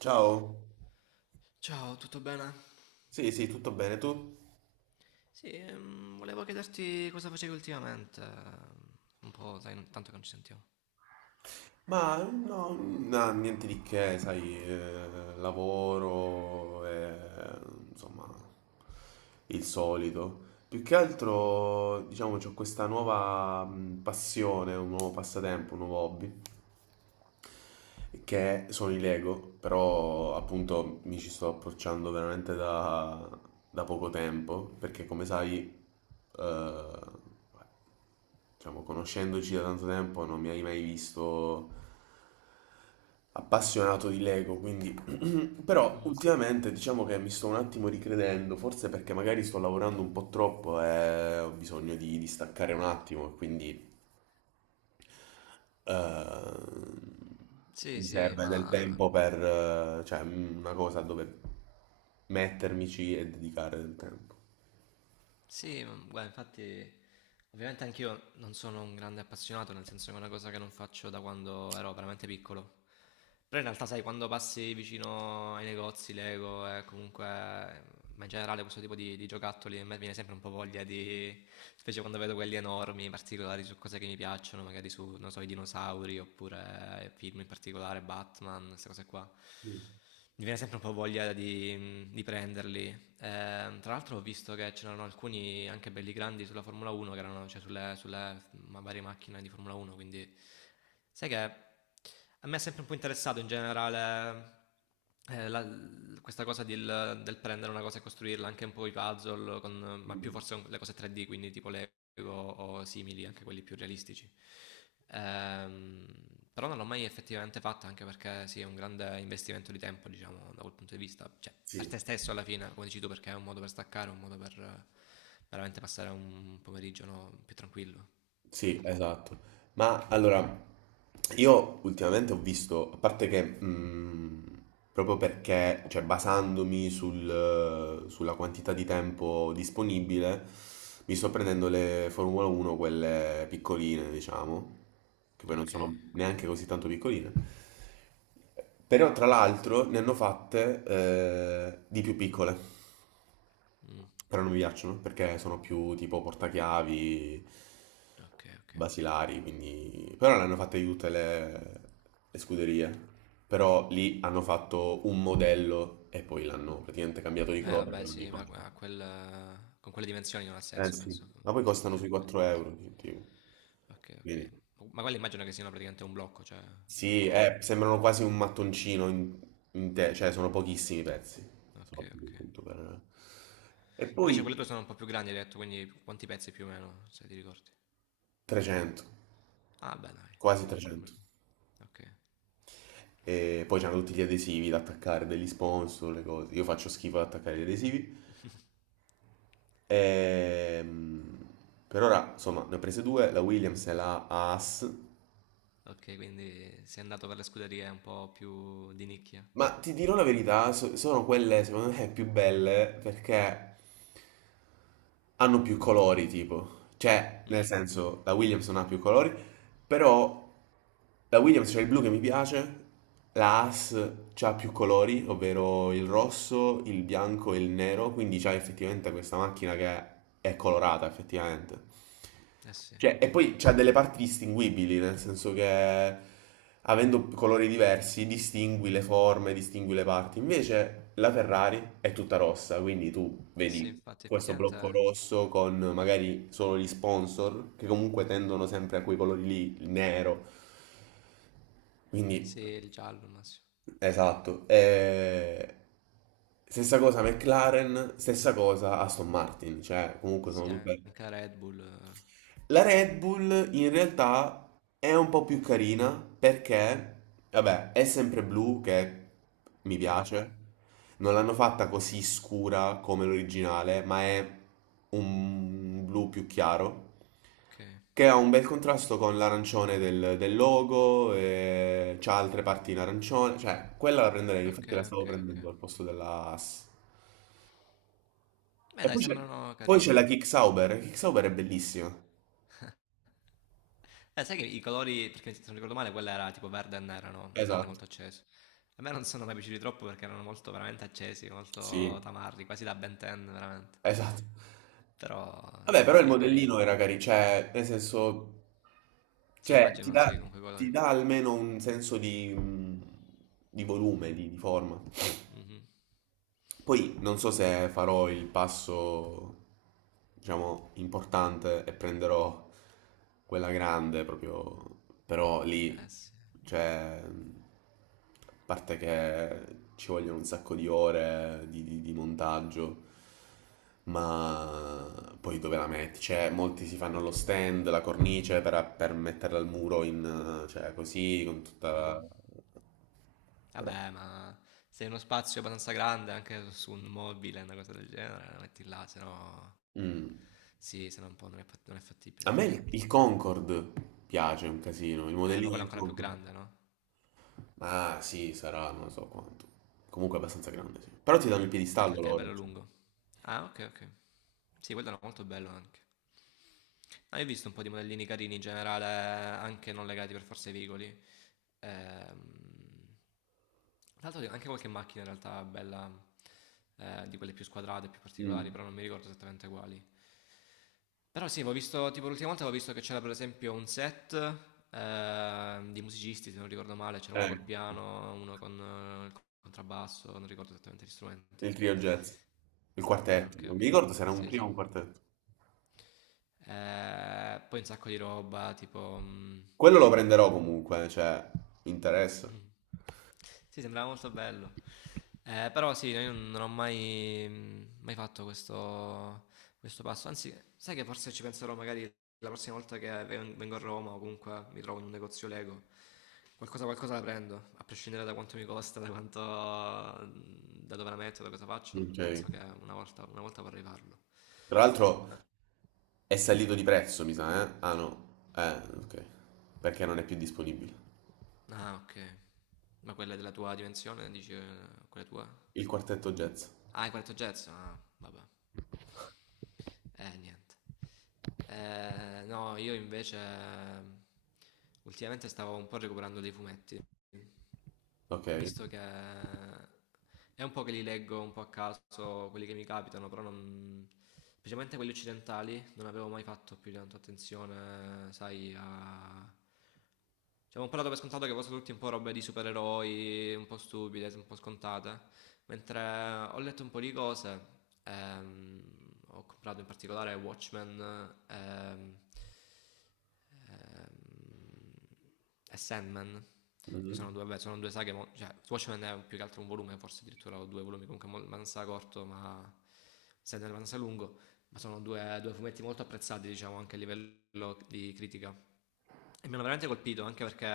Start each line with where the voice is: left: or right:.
right: Ciao,
left: Ciao, tutto bene?
right: sì, sì, tutto bene tu?
left: Sì, volevo chiederti cosa facevi ultimamente. Un po', dai, tanto che non ci sentiamo.
right: Ma no, no, niente di che, sai, lavoro, insomma, il solito. Più che altro, diciamo, ho questa nuova passione, un nuovo passatempo, un nuovo hobby. Che sono i Lego, però appunto mi ci sto approcciando veramente da, poco tempo, perché come sai, eh, diciamo, conoscendoci da tanto tempo non mi hai mai visto appassionato di Lego, quindi però
left: Mm.
right: ultimamente diciamo che mi sto un attimo ricredendo, forse perché magari sto lavorando un po' troppo e ho bisogno di staccare un attimo, e quindi Ehm,
left: Sì,
right: mi
left: sì,
right: serve del
left: ma
right: tempo per, cioè, una cosa dove mettermici e dedicare del tempo.
left: sì, ma guarda, infatti, ovviamente anch'io non sono un grande appassionato, nel senso che è una cosa che non faccio da quando ero veramente piccolo. Però in realtà, sai, quando passi vicino ai negozi, Lego e comunque, ma in generale questo tipo di giocattoli, a me viene sempre un po' voglia di, specie quando vedo quelli enormi, particolari su cose che mi piacciono, magari su, non so, i dinosauri oppure film in particolare, Batman, queste cose qua
right: Mm.
left: mi viene sempre un po' voglia di prenderli. Tra l'altro ho visto che c'erano alcuni anche belli grandi sulla Formula 1, che erano, cioè sulle, varie macchine di Formula 1, quindi sai che a me è sempre un po' interessato in generale eh, la- questa cosa del, del prendere una cosa e costruirla, anche un po' i puzzle, ma più forse con le cose 3D, quindi tipo Lego o simili, anche quelli più realistici. Ehm, Però non l'ho mai effettivamente fatta, anche perché sì, è un grande investimento di tempo, diciamo, da quel punto di vista. Cioè, per
right: Sì.
left: te stesso alla fine, come dici tu, perché è un modo per staccare, un modo per veramente passare un pomeriggio, no, più tranquillo.
right: Sì, esatto. Ma allora, io ultimamente ho visto, a parte che proprio perché, cioè basandomi sulla quantità di tempo disponibile, mi sto prendendo le Formula 1, quelle piccoline, diciamo, che poi non
left: Ok,
right: sono neanche così tanto piccoline. Però tra l'altro ne hanno fatte di più piccole,
left: mm,
right: però non mi piacciono perché sono più tipo portachiavi,
left: ok, ok.
right: basilari, quindi. Però le hanno fatte di tutte le scuderie, però lì hanno fatto un modello e poi l'hanno praticamente cambiato di colore
left: Vabbè,
right: per ogni
left: sì, ma
right: cosa.
left: a quel, con quelle dimensioni non ha
right: Eh
left: senso,
right: sì,
left: penso,
right: ma poi costano
left: fare
right: sui
left: piccole
right: 4
left: differenze.
right: euro, tipo.
left: Ok,
right: Quindi.
left: ok. Ma quelle immagino che siano praticamente un blocco, cioè un
right: Sì,
left: coso.
right: sembrano quasi un mattoncino in te, cioè sono pochissimi pezzi.
left: Ok,
right: Sono pochi,
left: ok.
right: appunto per, e
left: Invece quelle tue
right: poi
left: sono un po' più grandi, hai detto, quindi quanti pezzi più o meno, se ti ricordi?
right: 300,
left: Ah, beh, dai,
right: quasi
left: comunque, un bel
right: 300.
left: po'. Ok,
right: E poi c'hanno tutti gli adesivi da attaccare, degli sponsor, le cose. Io faccio schifo ad attaccare gli adesivi. Ehm, per ora, insomma, ne ho prese due, la Williams e la Haas.
left: ok, quindi sei andato per le scuderie un po' più di nicchia.
right: Ma ti dirò la verità, sono quelle secondo me più belle perché hanno più colori, tipo. Cioè, nel
left: Mm,
right: senso, la Williams non ha più colori, però la Williams c'è il blu che mi piace, la Haas c'ha più colori, ovvero il rosso, il bianco e il nero, quindi c'ha effettivamente questa macchina che è colorata, effettivamente.
left: eh sì, eh
right: Cioè, e poi c'ha delle parti distinguibili, nel senso che avendo colori diversi distingui le forme, distingui le parti. Invece la Ferrari è tutta rossa, quindi tu
left: sì,
right: vedi
left: infatti,
right: questo
left: effettivamente
right: blocco rosso con magari solo gli sponsor, che comunque tendono sempre a quei colori lì, il nero. Quindi,
left: sì, il giallo, ma sì,
right: esatto. E. Stessa cosa McLaren, stessa cosa Aston Martin, cioè comunque sono
left: sì,
right: tutte.
left: anche la Red Bull. Eh.
right: La Red Bull in realtà è un po' più carina perché, vabbè, è sempre blu che mi
left: Mhm,
right: piace. Non l'hanno fatta così scura come l'originale, ma è un blu più chiaro
left: ok,
right: che ha un bel contrasto con l'arancione del logo e c'ha altre parti in arancione, cioè quella la prenderei,
left: ok,
right: infatti la stavo
left: ok, ok.
right: prendendo al posto della Haas.
left: Beh,
right: E
left: dai,
right: poi c'è
left: sembrano
right: poi c'è
left: carine.
right: la Kick Sauber è bellissima.
left: Sai che i colori, perché se non ricordo male, quella era tipo verde e nera, no? Un verde
right: Esatto,
left: molto acceso. A me non sono mai piaciuti troppo perché erano molto veramente accesi, molto
right: sì,
left: tamarri, quasi da Ben 10, veramente.
right: esatto.
left: Però
right: Vabbè, però il
left: sì, è carino.
right: modellino era carino, cioè, nel senso,
left: Sì,
right: cioè,
left: immagino sì, con quei
right: ti
left: colori.
right: dà almeno un senso di volume, di forma.
left: Mhm.
right: Poi non so se farò il passo, diciamo, importante e prenderò quella grande proprio, però lì,
left: Eh sì.
right: cioè, a parte che ci vogliono un sacco di ore di, di montaggio, ma poi dove la metti? Cioè, molti si fanno lo
left: Mhm.
right: stand, la cornice per metterla al muro cioè, così, con
left: Mm.
right: tutta.
left: Vabbè, ma se in uno spazio abbastanza grande, anche su un mobile, una cosa del genere, la metti là, se no...
right: Mm.
left: Sì, se no un po' non è, non è fattibile,
right: A me
left: effettivamente.
right: il Concorde piace un casino, il
left: Ma
right: modellino
left: quello è
right: del
left: ancora più
right: Concorde.
left: grande, no?
right: Ah, sì, sarà, non so quanto. Comunque è abbastanza grande, sì. Però ti danno il
left: Anche
right: piedistallo
left: perché è
right: loro.
left: bello
right: Cioè.
left: lungo. Ah, ok, ok. Sì, quello era molto bello anche. Ah, io ho visto un po' di modellini carini in generale, anche non legati per forza ai veicoli. Ehm, Tra l'altro anche qualche macchina in realtà bella, di quelle più squadrate, più particolari,
right: Mm.
left: però non mi ricordo esattamente quali. Però sì, avevo visto, tipo l'ultima volta avevo visto che c'era per esempio un set di musicisti, se non ricordo male, c'era uno
right: Eh,
left: col piano, uno con il contrabbasso, non ricordo esattamente gli strumenti.
right: il trio jazz. Il quartetto.
left: Ok,
right: Non mi
left: ok,
right: ricordo se era un
left: sì,
right: trio
left: sì.
right: o un quartetto.
left: Poi un sacco di roba, tipo...
right: Quello lo prenderò comunque, cioè, mi interessa.
left: mh. Sì, sembrava molto bello. Però sì, no, io non ho mai mai fatto questo questo passo. Anzi, sai che forse ci penserò magari la prossima volta che vengo a Roma o comunque mi trovo in un negozio Lego, qualcosa la prendo, a prescindere da quanto mi costa, da quanto da dove la metto, da cosa faccio,
right: Ok.
left: penso che una volta vorrei farlo.
right: Tra l'altro
left: A
right: è salito di prezzo, mi sa, eh? Ah, no. Eh, ok. Perché non è più disponibile.
left: ah, okay. Ma quella della tua dimensione dici, quella tua?
right: Il quartetto jazz.
left: Ah, hai 4 jazz? Ah, vabbè. Niente. No, io invece ultimamente stavo un po' recuperando dei fumetti,
right: Ok.
left: visto che è un po' che li leggo un po' a caso, quelli che mi capitano, però non... specialmente quelli occidentali, non avevo mai fatto più di tanto attenzione, sai, a... Cioè, avevo un po' dato per scontato che fossero tutti un po' robe di supereroi, un po' stupide, un po' scontate. Mentre ho letto un po' di cose, ehm, ho comprato in particolare Watchmen ehm, ehm, e Sandman, che sono
right: Mhm.
left: due, vabbè, sono due saghe, cioè Watchmen è più che altro un volume, forse addirittura ho due volumi, comunque Mansa corto, ma Sandman Mansa lungo, ma sono due fumetti molto apprezzati, diciamo, anche a livello di critica e mi hanno veramente colpito anche perché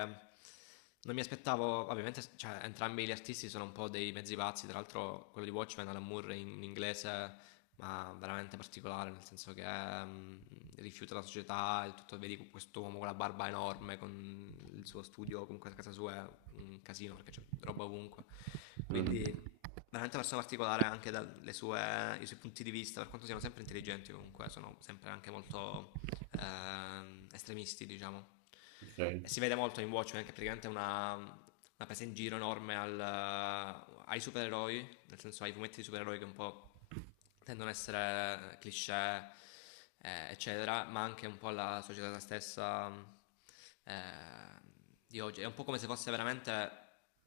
left: non mi aspettavo, ovviamente, cioè, entrambi gli artisti sono un po' dei mezzi pazzi, tra l'altro quello di Watchmen, Alan Moore in inglese, ma veramente particolare, nel senso che rifiuta la società, il tutto, vedi questo uomo con la barba enorme, con il suo studio, comunque a casa sua è un casino perché c'è roba ovunque,
right: Mhm.
left: quindi veramente una persona particolare anche dalle sue, i suoi punti di vista, per quanto siano sempre intelligenti comunque, sono sempre anche molto estremisti, diciamo.
right: Ok.
left: E si vede molto in Watchmen che praticamente è una presa in giro enorme al, ai supereroi, nel senso ai fumetti di supereroi che un po' tendono a essere cliché, eccetera, ma anche un po' alla società stessa eh, di oggi. È un po' come se fosse veramente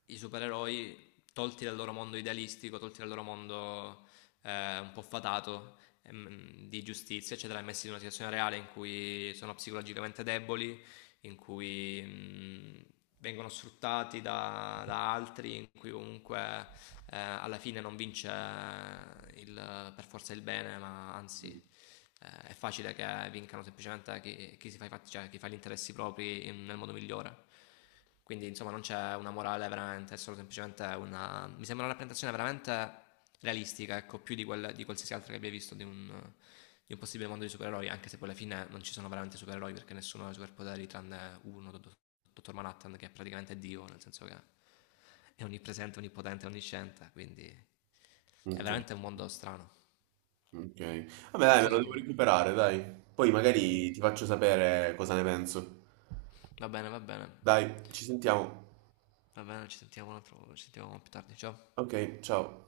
left: i supereroi tolti dal loro mondo idealistico, tolti dal loro mondo un po' fatato di giustizia, eccetera, e messi in una situazione reale in cui sono psicologicamente deboli, in cui vengono sfruttati da altri, in cui comunque alla fine non vince per forza il bene, ma anzi è facile che vincano semplicemente chi, chi si fa, cioè, chi fa gli interessi propri nel modo migliore. Quindi, insomma, non c'è una morale veramente, è solo semplicemente una. Mi sembra una rappresentazione veramente realistica, ecco, più di, quella, di qualsiasi altra che abbia visto di un possibile mondo di supereroi, anche se poi alla fine non ci sono veramente supereroi perché nessuno ha superpoteri tranne uno, Dottor Manhattan, che è praticamente Dio, nel senso che è onnipresente, onnipotente, onnisciente, quindi è
right: Ok.
left: veramente un mondo strano.
right: Ok. Vabbè,
left: Non
right: dai, me
left: so
right: lo
left: se tu...
right: devo recuperare, dai. Poi
left: Mhm.
right: magari ti faccio sapere cosa ne penso.
left: Va bene, va bene,
right: Dai, ci sentiamo.
left: va bene, ci sentiamo, un altro, ci sentiamo più tardi, ciao.
right: Ok, ciao.